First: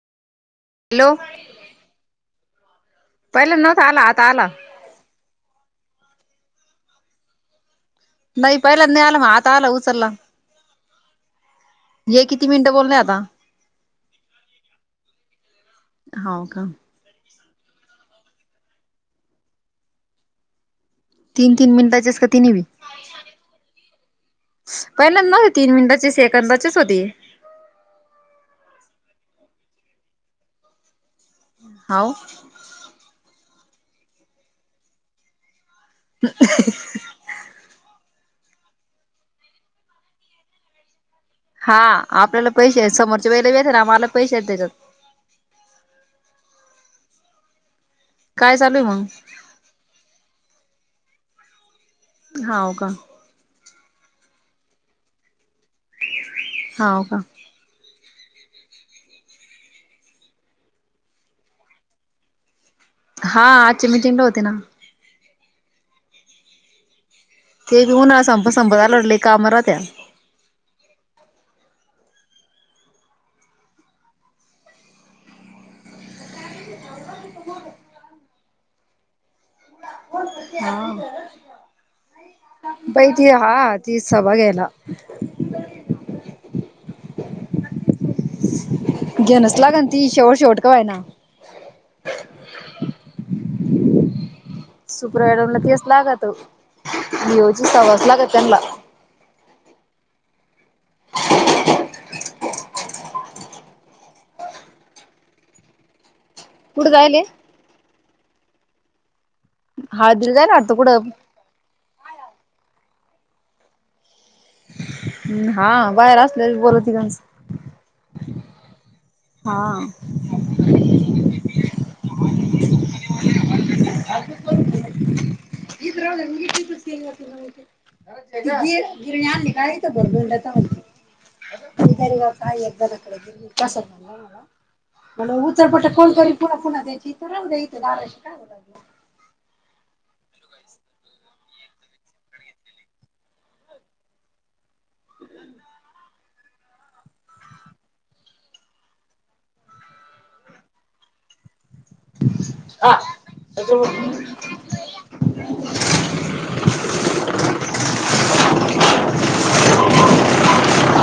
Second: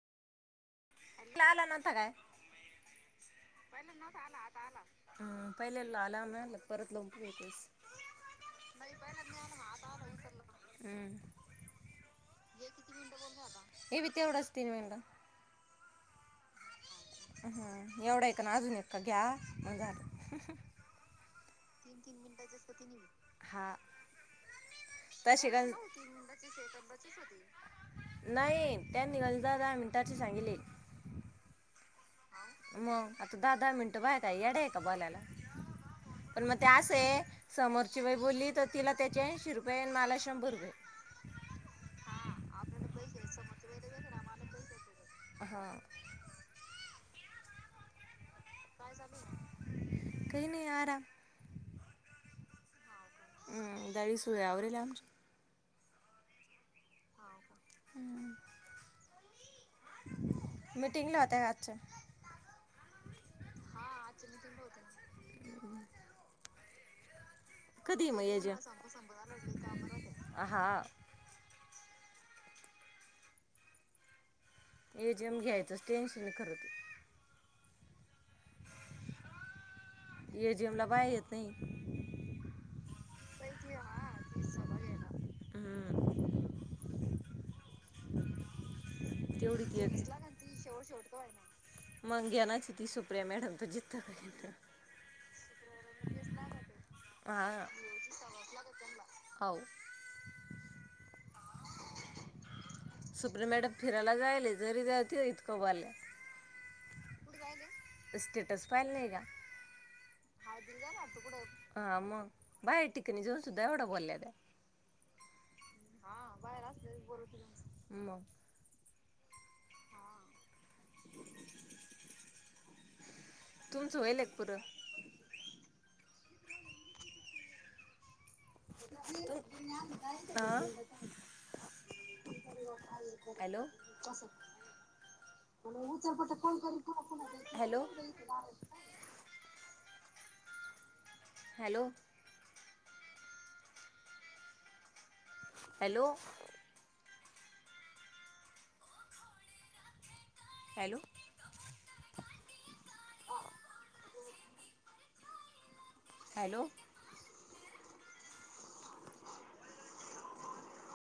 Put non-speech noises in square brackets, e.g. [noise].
Hello का आला नव्हता काय. पहिले नव्हता आला आता आला पहिले. लाला म परत लवकर येतोस. नाही पहिला नाही, आलं मग आता आलं उचलला, हम्म हे किती मिनटं बोलणे आता हे बी तेवढंच हो. का हा एवढं हाय. क ना अजून एक घ्या म्हण झालं. तीन तीन मिनिटाचेच का तिन्ही बी हा पहिल्यांदा पैसे नव्हते घाल तीन मिनिटाचे सेकंदाचेच होते. नाही त्यां निघा दहा दहा मिनिटांची सांगले. हाव म आता. दहा दहा मिनटं बाय का याड आहे. का बोलाला. पण मग ते अस आहे. समोरची बाय बोलली. तिला त्याचे ऐशी रुपये मला शंभर रुपये. हा आपल्याला पैसे समोरच्या वेळे येत ना आम्हाला पैसे आहेत. त्याच्यात. हा काय चालू आहेय मग. ताम हा हो का हम दाडी सुयावरच आमची. हव का. मीटंगला होते आजच्या. हा आजची मीटिंगला होते ना. ते कधी मग होणाला [unintelligible] संप याच्या? संपत लढले काम राहत्या. हा ए जीम घ्यायचंच टेन्शन खर. एजीएम ला बाय येत नाही पहि ती हा ती सभा घ्यायला. हम्म [inaudible] घेनच तेवढीच लाग ती एक शेवट, शेवट का वय ना, मग घेणारची ती सुप्रिया मॅडम तर जिद्द करेल सुप्रडमला तच लागत लिओची हा सवाच लागत त्यांला. हो [inaudible] सुप्रिम मॅडम फिरायला जायल जरी जाते इतकं बला. कुठ कायले. स्टटास फाल नाही का. हळदीला जाय ना अत कुडं. हा मग बाहेर टिकणी जाऊन सुद्धा एवढा बोलत्या. हा बाहेर असले बोल तघणच मग हा. [unintelligible] तुमचं होईल एक पुरं क कस [unintelligible] गिरणी आणली का भरदंड हां काय एकदा नक गिर हॅलो कस म्हण उचरपट फोन करी पुन्हा पुन्हा द्याचीथ राह द्या इथे हॅलो दाराशी का हॅलो हॅलो हॅलो हा हॅलो [inaudible]